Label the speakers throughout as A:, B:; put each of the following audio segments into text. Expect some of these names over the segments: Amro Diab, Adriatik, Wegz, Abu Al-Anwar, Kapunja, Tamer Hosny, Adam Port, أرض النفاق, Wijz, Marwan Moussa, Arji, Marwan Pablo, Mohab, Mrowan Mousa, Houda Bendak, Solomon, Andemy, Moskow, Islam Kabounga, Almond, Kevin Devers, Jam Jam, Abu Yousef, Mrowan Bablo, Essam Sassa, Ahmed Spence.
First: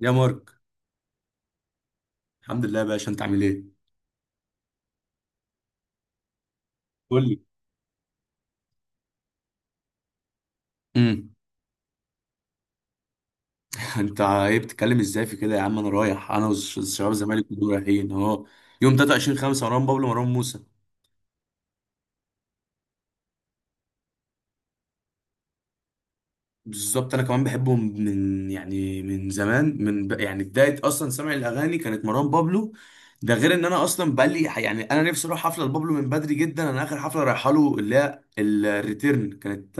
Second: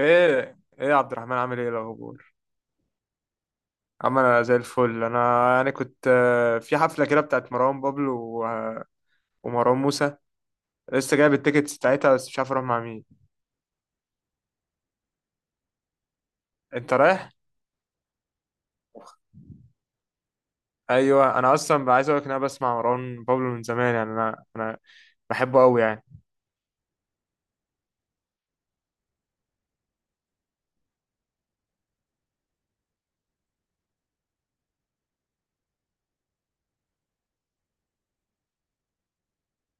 A: يا مارك.
B: ايه يا عبد الرحمن، عامل ايه الاخبار؟
A: الحمد لله يا باشا، انت عامل ايه؟
B: عم، زي الفل. انا كنت في حفله كده
A: قول لي.
B: بتاعت مروان بابلو و- ومروان موسى. لسه جايب
A: امم
B: التيكتس بتاعتها بس مش عارف اروح مع مين.
A: انت ايه بتتكلم ازاي في كده يا عم؟ انا رايح، انا
B: انت
A: والشباب
B: رايح؟
A: الزمالك كلهم رايحين اهو. يوم 23 5، مروان بابلو، مروان موسى.
B: ايوه، انا اصلا بقى عايز اقول لك ان انا بسمع مروان بابلو من زمان يعني انا بحبه قوي يعني.
A: بالظبط، انا كمان بحبهم من زمان، من ب... يعني بدايه اصلا سمع الاغاني كانت مروان بابلو. ده غير ان انا اصلا بقالي، يعني انا نفسي اروح حفله لبابلو من بدري جدا. انا اخر حفله رايحه له، اللي هي الريتيرن، كانت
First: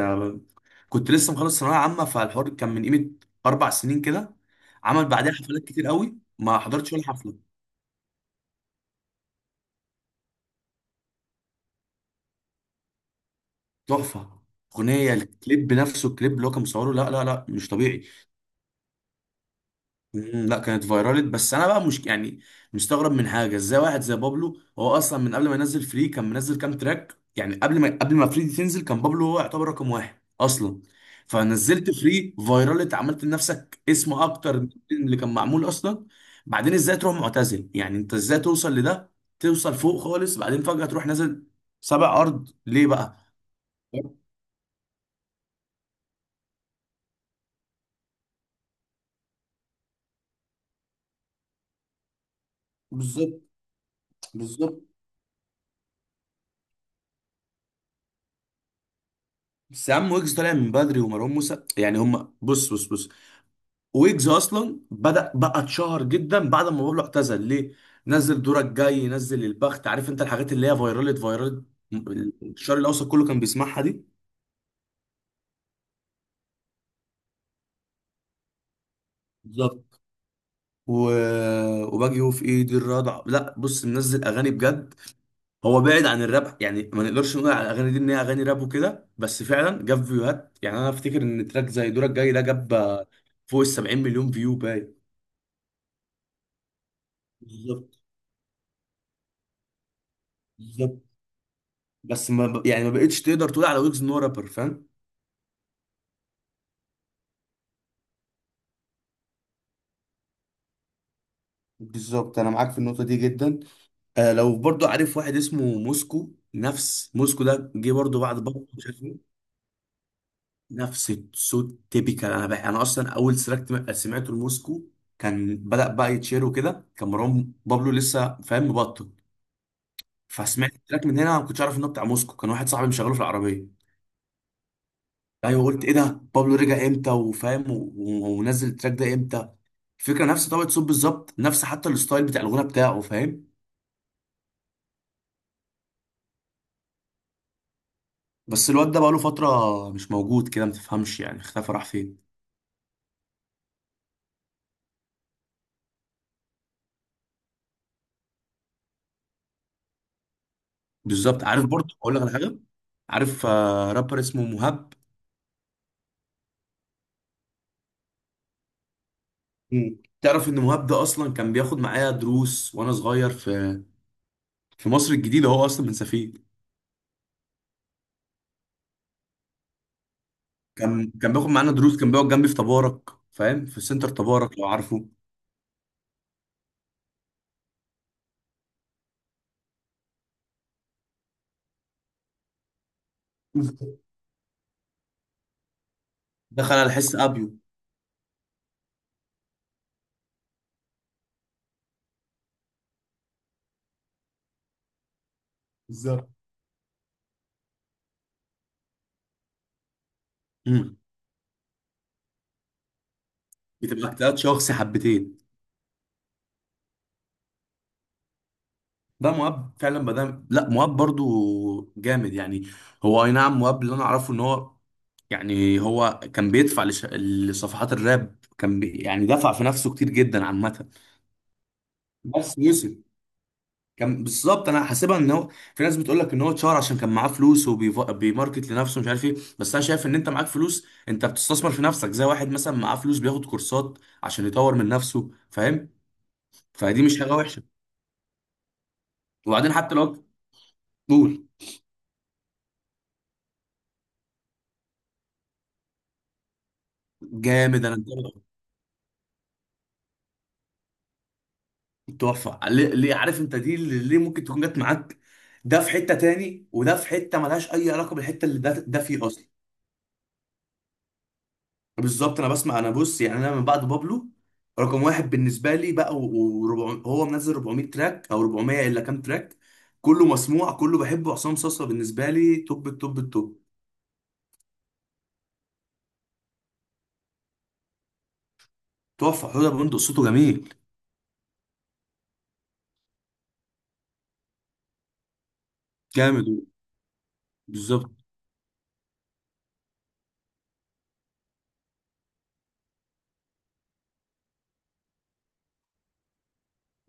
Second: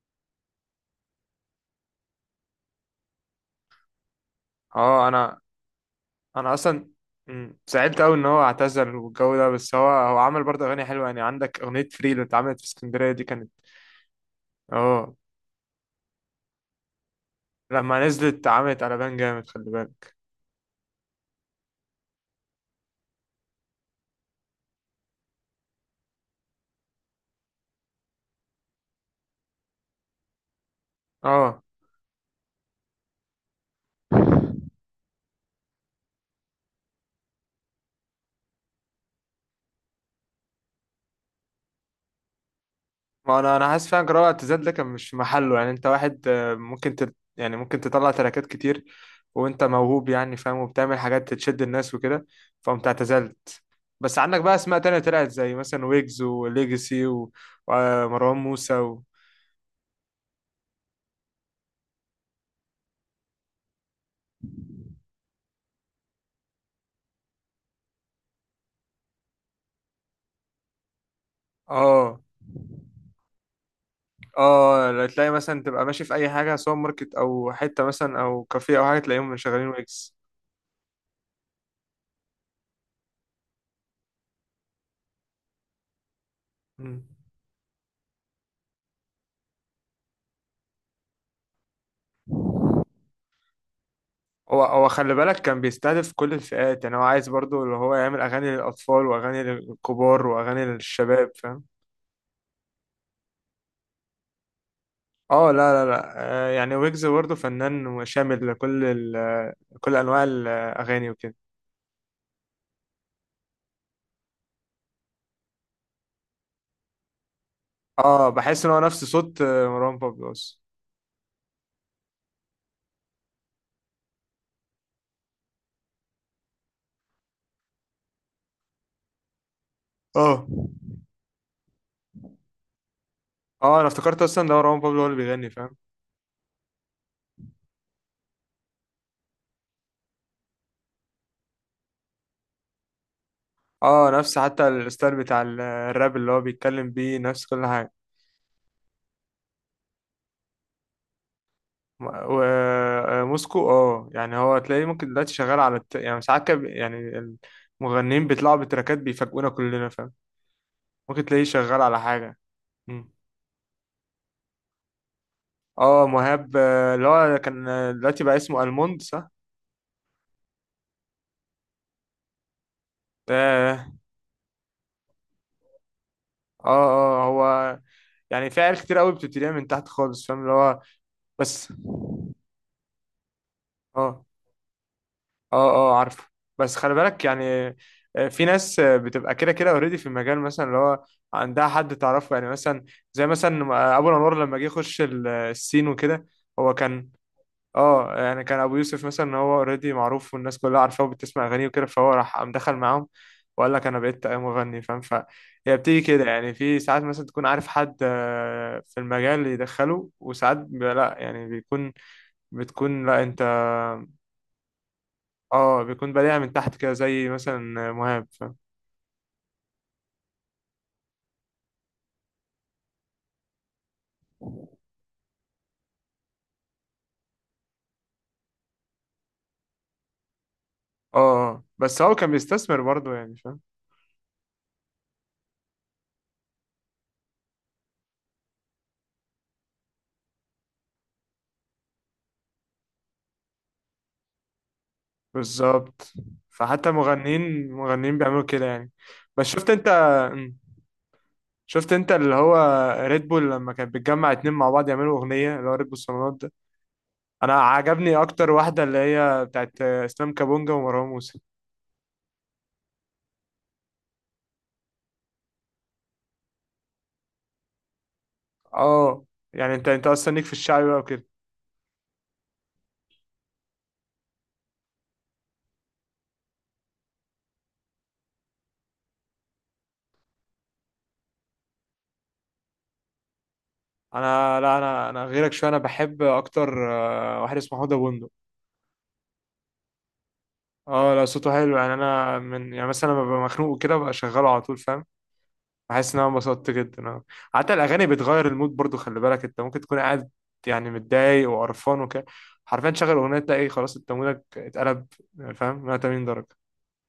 A: كنت لسه مخلص ثانويه عامه، فالحوار كان من قيمه 4 سنين كده. عمل
B: اه
A: بعدها
B: انا
A: حفلات كتير قوي،
B: انا
A: ما
B: اصلا.
A: حضرتش ولا حفله.
B: زعلت قوي ان هو اعتزل والجو ده، بس هو عمل برضه اغاني حلوه. يعني عندك اغنيه فري اللي اتعملت في اسكندريه دي كانت
A: تحفه. اغنيه
B: اه.
A: الكليب نفسه، الكليب اللي هو كان مصوره، لا لا لا، مش طبيعي.
B: لما نزلت اتعملت على بان جامد، خلي بالك.
A: مم، لا، كانت فايرالت. بس انا بقى مش، يعني، مستغرب من حاجه. ازاي واحد زي بابلو هو اصلا من قبل ما ينزل فري كان منزل كام تراك؟ يعني قبل ما فري دي تنزل، كان بابلو هو يعتبر رقم واحد اصلا.
B: اه،
A: فنزلت فري فايرالت، عملت لنفسك اسم اكتر من اللي كان معمول اصلا. بعدين ازاي تروح معتزل؟ يعني انت ازاي توصل لده، توصل فوق خالص، بعدين فجاه تروح نازل سبع ارض؟ ليه بقى؟
B: ما انا انا حاسس فعلا جراءة اعتزال ده كان مش في محله. يعني انت واحد ممكن يعني ممكن تطلع تراكات كتير، وانت موهوب يعني، فاهم؟ وبتعمل حاجات تشد الناس وكده، فقمت
A: بالظبط.
B: اعتزلت. بس عندك بقى اسماء
A: بالظبط.
B: تانية طلعت، زي مثلا ويجز وليجسي ومروان موسى و...
A: بس يا عم، ويجز طالع من بدري، ومروان موسى يعني هم، بص بص بص، ويجز اصلا بدأ بقى اتشهر جدا بعد ما بابلو اعتزل. ليه؟ نزل دورك جاي، نزل البخت، عارف انت، الحاجات اللي هي فايرالت،
B: اه
A: الشرق الاوسط كله كان بيسمعها دي.
B: اه، لا تلاقي مثلا تبقى ماشي في اي حاجة، سوبر ماركت او حتة مثلا او كافيه او حاجة، تلاقيهم شغالين
A: بالظبط.
B: ويجز.
A: و... وباجي هو في ايدي الرضع، لا بص، منزل اغاني بجد. هو بعيد عن الراب يعني،
B: مم.
A: ما نقدرش نقول على الاغاني دي ان هي اغاني راب وكده، بس فعلا جاب فيوهات. يعني انا افتكر ان تراك زي دورك جاي ده جاب فوق ال 70 مليون فيو
B: هو
A: باين.
B: خلي بالك، كان بيستهدف كل الفئات. يعني هو عايز برضو اللي هو
A: بالظبط.
B: يعمل اغاني للاطفال واغاني للكبار واغاني
A: بالظبط.
B: للشباب، فاهم؟
A: بس ما ب... يعني ما بقتش تقدر تقول على ويجز ان هو رابر، فاهم.
B: اه لا. لا آه، يعني ويجز برضو فنان وشامل لكل ال، كل انواع الاغاني وكده.
A: بالظبط، انا معاك في النقطه دي جدا. آه، لو برضو عارف واحد اسمه موسكو. نفس موسكو ده جه برضو
B: اه
A: بعد
B: بحس
A: بابا
B: ان هو نفس
A: شافه.
B: صوت مروان بابلو اصلا.
A: نفس الصوت تيبيكال. انا بقى انا اصلا اول سرقت سمعته لموسكو كان بدأ بقى يتشير وكده، كان مروان بابلو لسه، فاهم، مبطل.
B: اه
A: فسمعت التراك من هنا، ما كنتش عارف انه بتاع موسكو. كان واحد صاحبي مشغله في العربيه.
B: اه، انا افتكرت اصلا ده مروان بابلو هو اللي بيغني،
A: ايوه،
B: فاهم؟
A: قلت ايه ده؟ بابلو رجع امتى وفاهم ونزل التراك ده امتى؟ الفكره نفس طبقه صوت بالظبط، نفس حتى الستايل بتاع الغنى بتاعه، فاهم.
B: اه، نفس حتى الستايل بتاع الراب اللي هو بيتكلم بيه، نفس كل حاجة.
A: بس الواد ده بقاله فترة مش موجود كده، ما تفهمش، يعني اختفى، راح فين؟
B: ما- و- موسكو اه. يعني هو تلاقيه ممكن دلوقتي شغال على يعني ساعات يعني المغنيين بيطلعوا بتراكات بيفاجئونا كلنا، فاهم؟ ممكن تلاقيه
A: بالظبط. عارف
B: شغال
A: برضه؟
B: على
A: اقول لك على
B: حاجة.
A: حاجة.
B: مم.
A: عارف رابر اسمه مهاب؟
B: اه مهاب، اللي هو كان دلوقتي بقى اسمه الموند، صح؟
A: مم. تعرف ان مهاب ده اصلا كان بياخد معايا دروس وانا صغير
B: ده
A: في
B: اه.
A: مصر الجديدة. هو اصلا من سفيه.
B: اه هو، يعني في عيال كتير قوي بتبتديها من تحت خالص، فاهم؟ اللي هو
A: كان بياخد معانا
B: بس
A: دروس، كان بيقعد جنبي في تبارك، فاهم، في سنتر
B: اه.
A: تبارك لو عارفه.
B: اه اه عارفه. بس خلي بالك يعني في ناس بتبقى كده كده اوريدي في المجال، مثلا اللي هو عندها حد تعرفه، يعني مثلا زي مثلا
A: بالظبط.
B: ابو الانوار لما جه يخش السين وكده. هو
A: دخل على
B: كان
A: حس ابيو.
B: اه. يعني كان ابو يوسف مثلا، هو اوريدي معروف والناس كلها عارفاه وبتسمع اغانيه وكده، فهو راح قام دخل معاهم وقال لك انا بقيت مغني، فاهم؟ فهي بتيجي كده.
A: بالظبط.
B: يعني في ساعات مثلا تكون عارف حد في المجال يدخله، وساعات
A: امم
B: لا يعني بيكون، بتكون لا انت.
A: بتبقى اجتهاد شخصي حبتين.
B: اه بيكون بدايع من تحت كده، زي مثلا مهاب فاهم.
A: ده مؤاب فعلا بدأ، لا مؤاب برضو جامد يعني. هو اي نعم، مؤاب اللي انا اعرفه ان هو، يعني هو كان بيدفع لصفحات الراب، كان بي... يعني دفع في نفسه كتير جدا عامة.
B: اه آه. بس هو كان
A: بس
B: بيستثمر
A: وصل.
B: برضه، يعني فاهم.
A: كان بالظبط، انا حاسبها ان هو، في ناس بتقول لك ان هو اتشهر عشان كان معاه فلوس وبيماركت لنفسه، مش عارف ايه. بس انا شايف ان انت معاك فلوس انت بتستثمر في نفسك، زي واحد مثلا معاه فلوس بياخد كورسات عشان يطور من نفسه، فاهم.
B: بالظبط، فحتى
A: فدي مش حاجة وحشة.
B: مغنيين بيعملوا كده يعني. بس شفت
A: وبعدين
B: انت.
A: حتى لو.
B: مم.
A: قول.
B: شفت انت اللي هو ريد بول لما كانت بتجمع اتنين مع بعض يعملوا اغنية، اللي هو ريد بول صالونات ده. انا
A: جامد، انا
B: عجبني اكتر واحدة اللي هي بتاعت اسلام كابونجا ومروان موسى.
A: تحفة. ليه, ليه؟ عارف انت، دي اللي ليه ممكن تكون جت معاك. ده في حتة تاني وده في حتة ملهاش أي علاقة بالحتة اللي ده
B: اه،
A: فيه أصلا.
B: يعني انت اصلا ليك في الشعبي بقى وكده.
A: بالظبط. أنا بسمع، أنا بص يعني، أنا من بعد بابلو رقم واحد بالنسبة لي بقى، وربع هو منزل 400 تراك أو 400 إلا كام تراك. كله مسموع، كله بحبه. عصام صاصا بالنسبة لي توب التوب التوب.
B: انا لا، انا غيرك شويه، انا بحب اكتر واحد اسمه حوده بندق.
A: تحفة. حوده بندق صوته جميل.
B: اه لا صوته حلو يعني، انا من يعني مثلا لما ببقى مخنوق وكده ببقى شغاله على طول، فاهم؟ بحس ان انا
A: جامد.
B: انبسطت جدا اه. حتى الاغاني
A: بالظبط.
B: بتغير المود برضو، خلي بالك. انت ممكن تكون قاعد يعني متضايق وقرفان وكده، حرفيا تشغل اغنيه تلاقي خلاص انت مودك اتقلب، فاهم؟ 180 درجه.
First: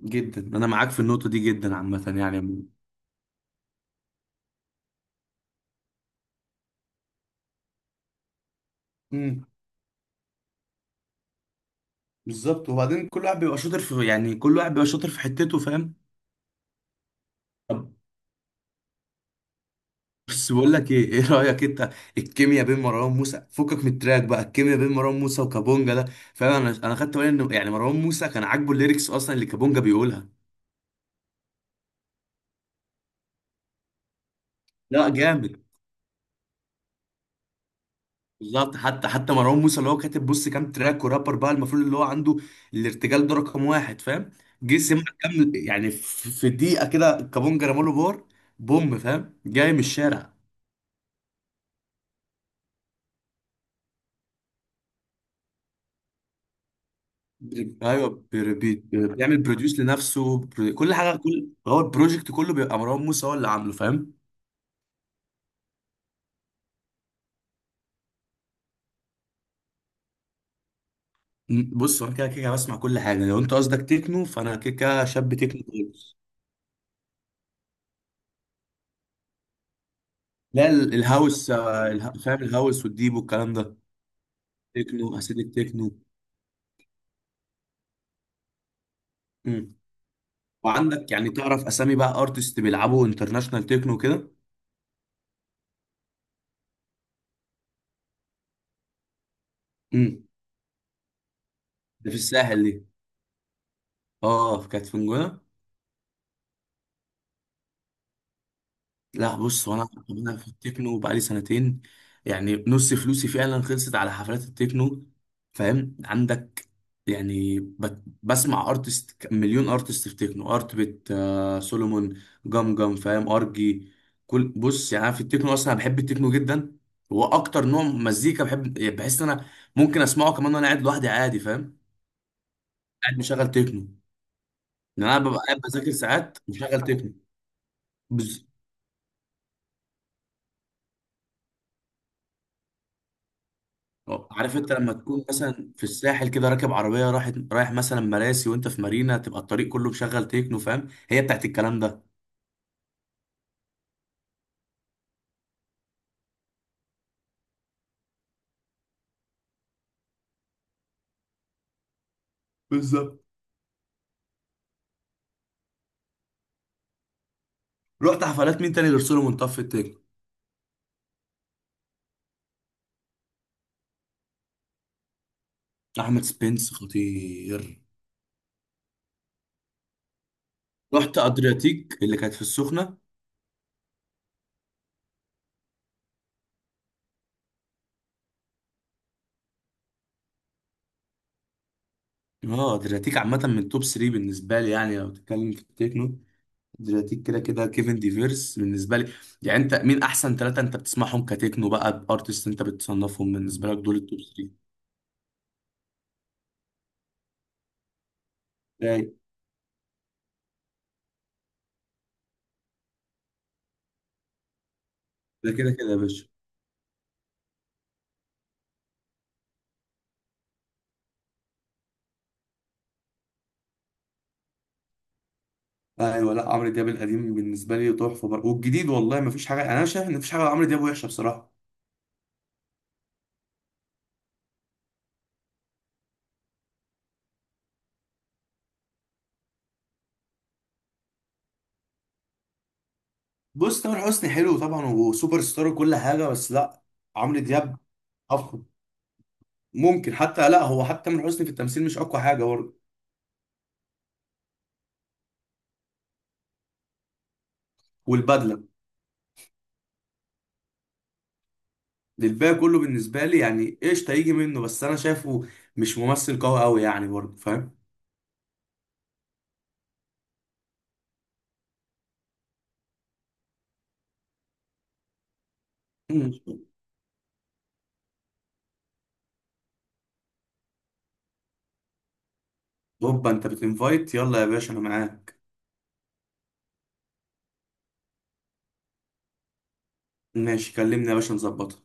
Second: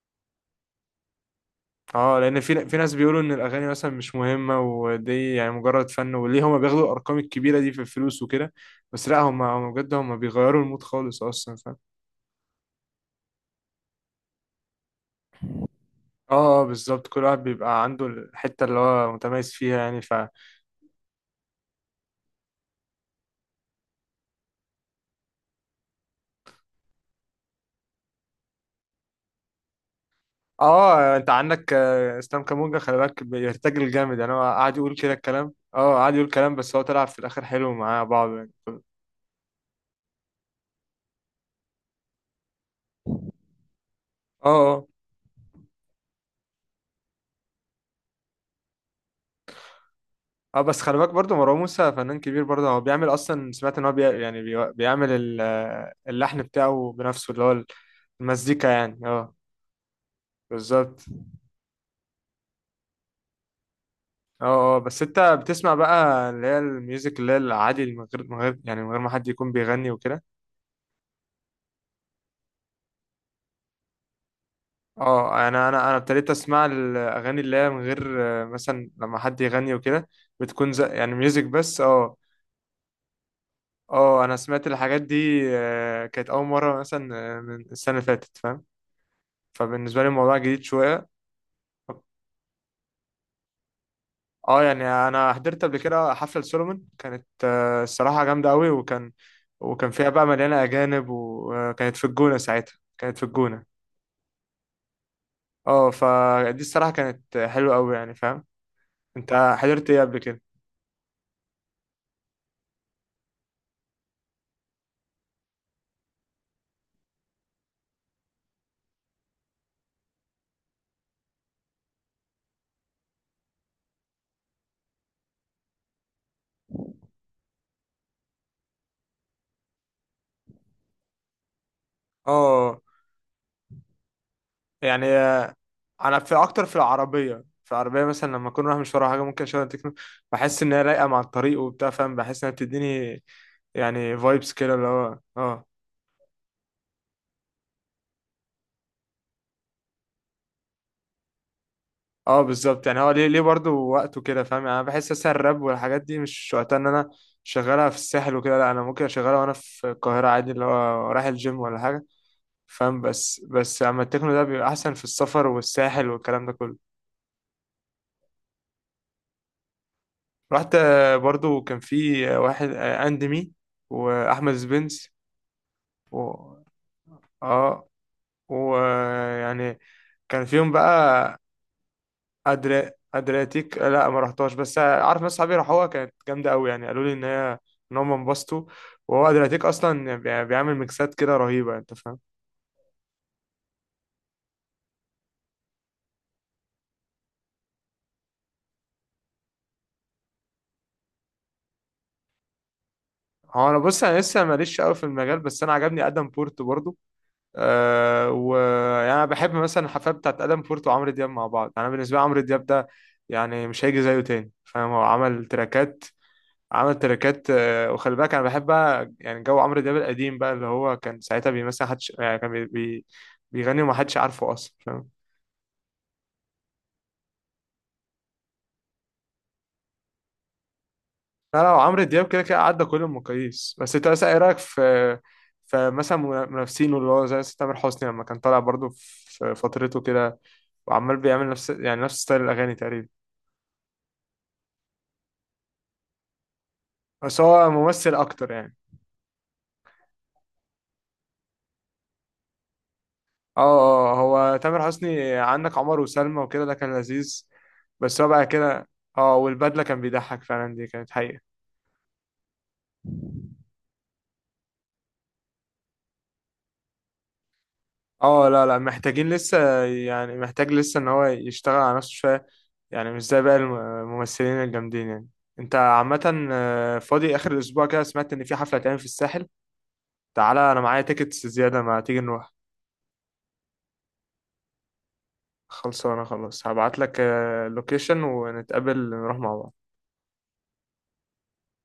A: جدا أنا معاك في النقطة دي جدا عامة
B: اه، لان في
A: يعني.
B: في ناس بيقولوا ان الاغاني مثلا مش مهمه ودي يعني مجرد فن، وليه هما بياخدوا الارقام الكبيره دي في الفلوس وكده؟ بس لا، هما
A: امم
B: هما بجد هما بيغيروا المود خالص اصلا، فاهم؟
A: بالظبط. وبعدين كل واحد بيبقى شاطر في، يعني كل واحد بيبقى شاطر في حتته، فاهم.
B: اه آه، بالظبط. كل واحد بيبقى
A: طب،
B: عنده الحته اللي هو متميز فيها يعني.
A: بس بقول لك ايه، ايه رايك انت، الكيمياء بين مروان موسى، فكك من التراك بقى، الكيمياء بين مروان موسى وكابونجا ده، فاهم، انا خدت بالي انه يعني مروان موسى كان عاجبه الليركس اصلا اللي كابونجا بيقولها.
B: اه، انت عندك اسلام كامونجا، خلي بالك بيرتجل جامد. يعني هو قاعد يقول
A: لا
B: كده الكلام،
A: جامد.
B: اه قاعد يقول كلام، بس هو طلع في الاخر حلو معاه بعض يعني.
A: بالظبط. حتى مروان موسى اللي هو كاتب، بص، كام تراك، ورابر بقى المفروض اللي هو عنده الارتجال ده رقم واحد، فاهم.
B: اه
A: جه
B: اه
A: سمع كام، يعني في دقيقه كده كابونجا رماله بار بوم، فاهم، جاي من الشارع.
B: اه. بس خلي بالك برضه مروان موسى فنان كبير برضه، هو بيعمل اصلا. سمعت ان هو بي يعني بي بيعمل اللحن بتاعه بنفسه، اللي هو
A: بي- ايوه بي-
B: المزيكا يعني
A: بي-
B: اه.
A: بيعمل بروديوس لنفسه، كل
B: بالظبط.
A: حاجه، كل هو البروجكت كله بيبقى مروان موسى هو اللي عامله، فاهم.
B: اه اه، بس انت بتسمع بقى اللي هي الميوزك اللي هي العادي، من غير من غير ما حد يكون بيغني وكده.
A: بص، هو انا كده كده بسمع كل حاجه. لو انت قصدك تكنو، فانا كده كده شاب
B: اه،
A: تكنو
B: انا
A: خالص.
B: ابتديت اسمع الاغاني اللي هي من غير مثلا لما حد يغني وكده،
A: لا،
B: بتكون زي يعني ميوزك
A: الهاوس،
B: بس اه.
A: فاهم، الهاوس والديب والكلام ده.
B: اه انا سمعت الحاجات
A: تكنو
B: دي
A: اسيدك تكنو.
B: كانت اول مره مثلا من السنه اللي فاتت، فاهم؟
A: مم.
B: فبالنسبه لي الموضوع جديد شويه.
A: وعندك يعني تعرف اسامي بقى، ارتست بيلعبوا انترناشونال تكنو كده؟
B: اه يعني انا حضرت قبل كده حفله سولومون، كانت الصراحه جامده قوي، وكان وكان فيها بقى
A: مم.
B: مليانه اجانب، وكانت في
A: ده في
B: الجونه.
A: الساحل
B: ساعتها
A: دي.
B: كانت في الجونه
A: اه، كانت في نجوى.
B: اه. فدي الصراحه كانت حلوه قوي، يعني فاهم.
A: لا
B: انت
A: بص، وانا
B: حضرت ايه قبل
A: انا
B: كده؟
A: في التكنو بقالي سنتين. يعني نص فلوسي فعلا خلصت على حفلات التكنو. فاهم عندك، يعني بسمع ارتست، مليون ارتست في تكنو، ارت بيت، سولومون، جام فاهم، ارجي، كل بص يعني. أنا في التكنو اصلا أنا بحب التكنو جدا. هو اكتر نوع مزيكا بحب، يعني بحس ان انا ممكن اسمعه كمان وانا قاعد لوحدي عادي، فاهم،
B: اه
A: قاعد مشغل تكنو.
B: يعني
A: لان انا ببقى قاعد بذاكر
B: انا في
A: ساعات
B: اكتر في
A: مشغل
B: العربيه في العربيه
A: تكنو.
B: مثلا، لما اكون رايح مش ورايا حاجه ممكن اشغل تكنو. بحس ان هي رايقه مع الطريق وبتاع، فاهم؟ بحس انها بتديني يعني
A: أه،
B: فايبس
A: عارف انت
B: كده اللي
A: لما
B: هو
A: تكون
B: اه.
A: مثلا في الساحل كده، راكب عربيه رايح مثلا مراسي وانت في مارينا، تبقى الطريق كله مشغل تكنو، فاهم، هي بتاعت الكلام ده.
B: اه بالظبط، يعني هو ليه ليه برضه وقته كده، فاهم؟ يعني انا بحس اساسا الراب والحاجات دي مش وقتها ان انا شغالها في الساحل وكده. لا انا ممكن اشغلها وانا في القاهره عادي، اللي هو رايح الجيم ولا حاجه، فاهم؟
A: بالظبط.
B: بس اما التكنو ده بيبقى احسن في السفر والساحل والكلام ده كله.
A: رحت حفلات مين تاني غير سولو منطاد في التكنو؟
B: رحت برضه. كان في واحد اندمي، واحمد سبنس
A: احمد
B: و...
A: سبنس خطير.
B: اه ويعني كان فيهم
A: رحت
B: بقى.
A: ادرياتيك اللي كانت في السخنه.
B: ادرياتيك لا ما رحتهاش، بس عارف ناس صحابي راحوها كانت جامده قوي، يعني قالوا لي ان هي ان هم انبسطوا. وهو ادرياتيك اصلا بيعمل ميكسات كده رهيبه، انت فاهم.
A: اه، ادرياتيك عامه من توب 3 بالنسبه لي، يعني لو بتتكلم في التكنو، ادرياتيك كده كده، كيفن ديفيرس بالنسبه لي. يعني انت مين احسن ثلاثه انت بتسمعهم كتكنو بقى، بارتست انت بتصنفهم بالنسبه
B: هو انا
A: لك دول
B: بص، انا
A: التوب
B: لسه
A: 3؟
B: ماليش قوي في المجال، بس انا عجبني ادم بورت برضو. أه ويعني
A: ده
B: انا بحب مثلا الحفلات بتاعت ادم بورت وعمرو دياب مع بعض. يعني انا بالنسبه لي عمرو دياب ده يعني مش هيجي زيه تاني، فاهم؟ هو عمل
A: ده كده كده يا
B: تراكات،
A: باشا.
B: عمل تريكات وخلي بالك، انا بحب بقى يعني جو عمرو دياب القديم بقى، اللي هو كان ساعتها بيمثل حدش. يعني كان بي بي بيغني وما حدش عارفه اصلا، فاهم؟
A: ايوه، لا عمرو دياب القديم بالنسبه لي تحفه برضه، والجديد والله ما فيش حاجه. انا شايف ان مفيش حاجه عمرو دياب وحشه بصراحه.
B: لا لا، عمرو دياب كده كده عدى كل المقاييس. بس انت مثلا ايه رايك في، فمثلا منافسينه اللي هو زي تامر حسني لما كان طالع برضه في فترته كده، وعمال بيعمل نفس يعني نفس ستايل الاغاني تقريبا؟
A: بص، تامر حسني حلو طبعا وسوبر ستار وكل حاجه، بس لا، عمرو
B: بس هو
A: دياب
B: ممثل اكتر
A: افضل.
B: يعني.
A: ممكن حتى، لا هو، حتى تامر حسني في التمثيل مش اقوى حاجه برضه.
B: اه اه آه، هو تامر حسني عندك عمر وسلمى وكده ده كان لذيذ، بس هو بقى
A: والبدله.
B: كده. اه والبدله، كان بيضحك فعلا، دي كانت حقيقة.
A: الباقي كله بالنسبه لي يعني قشطه يجي منه، بس انا شايفه مش ممثل قوي قوي يعني برضه، فاهم.
B: اه لا لا، محتاجين لسه. يعني محتاج لسه ان هو يشتغل على نفسه شوية، يعني مش زي باقي الممثلين الجامدين يعني. انت
A: مم.
B: عامة فاضي اخر الاسبوع كده؟ سمعت ان في حفلة هتعمل في الساحل، تعالى انا معايا تيكتس زيادة، ما تيجي نروح.
A: هوبا، انت بتنفايت، يلا يا باشا انا معاك.
B: خلصانة خلاص، هبعت لك اللوكيشن ونتقابل نروح مع بعض.
A: ماشي، كلمني يا باشا نظبطها.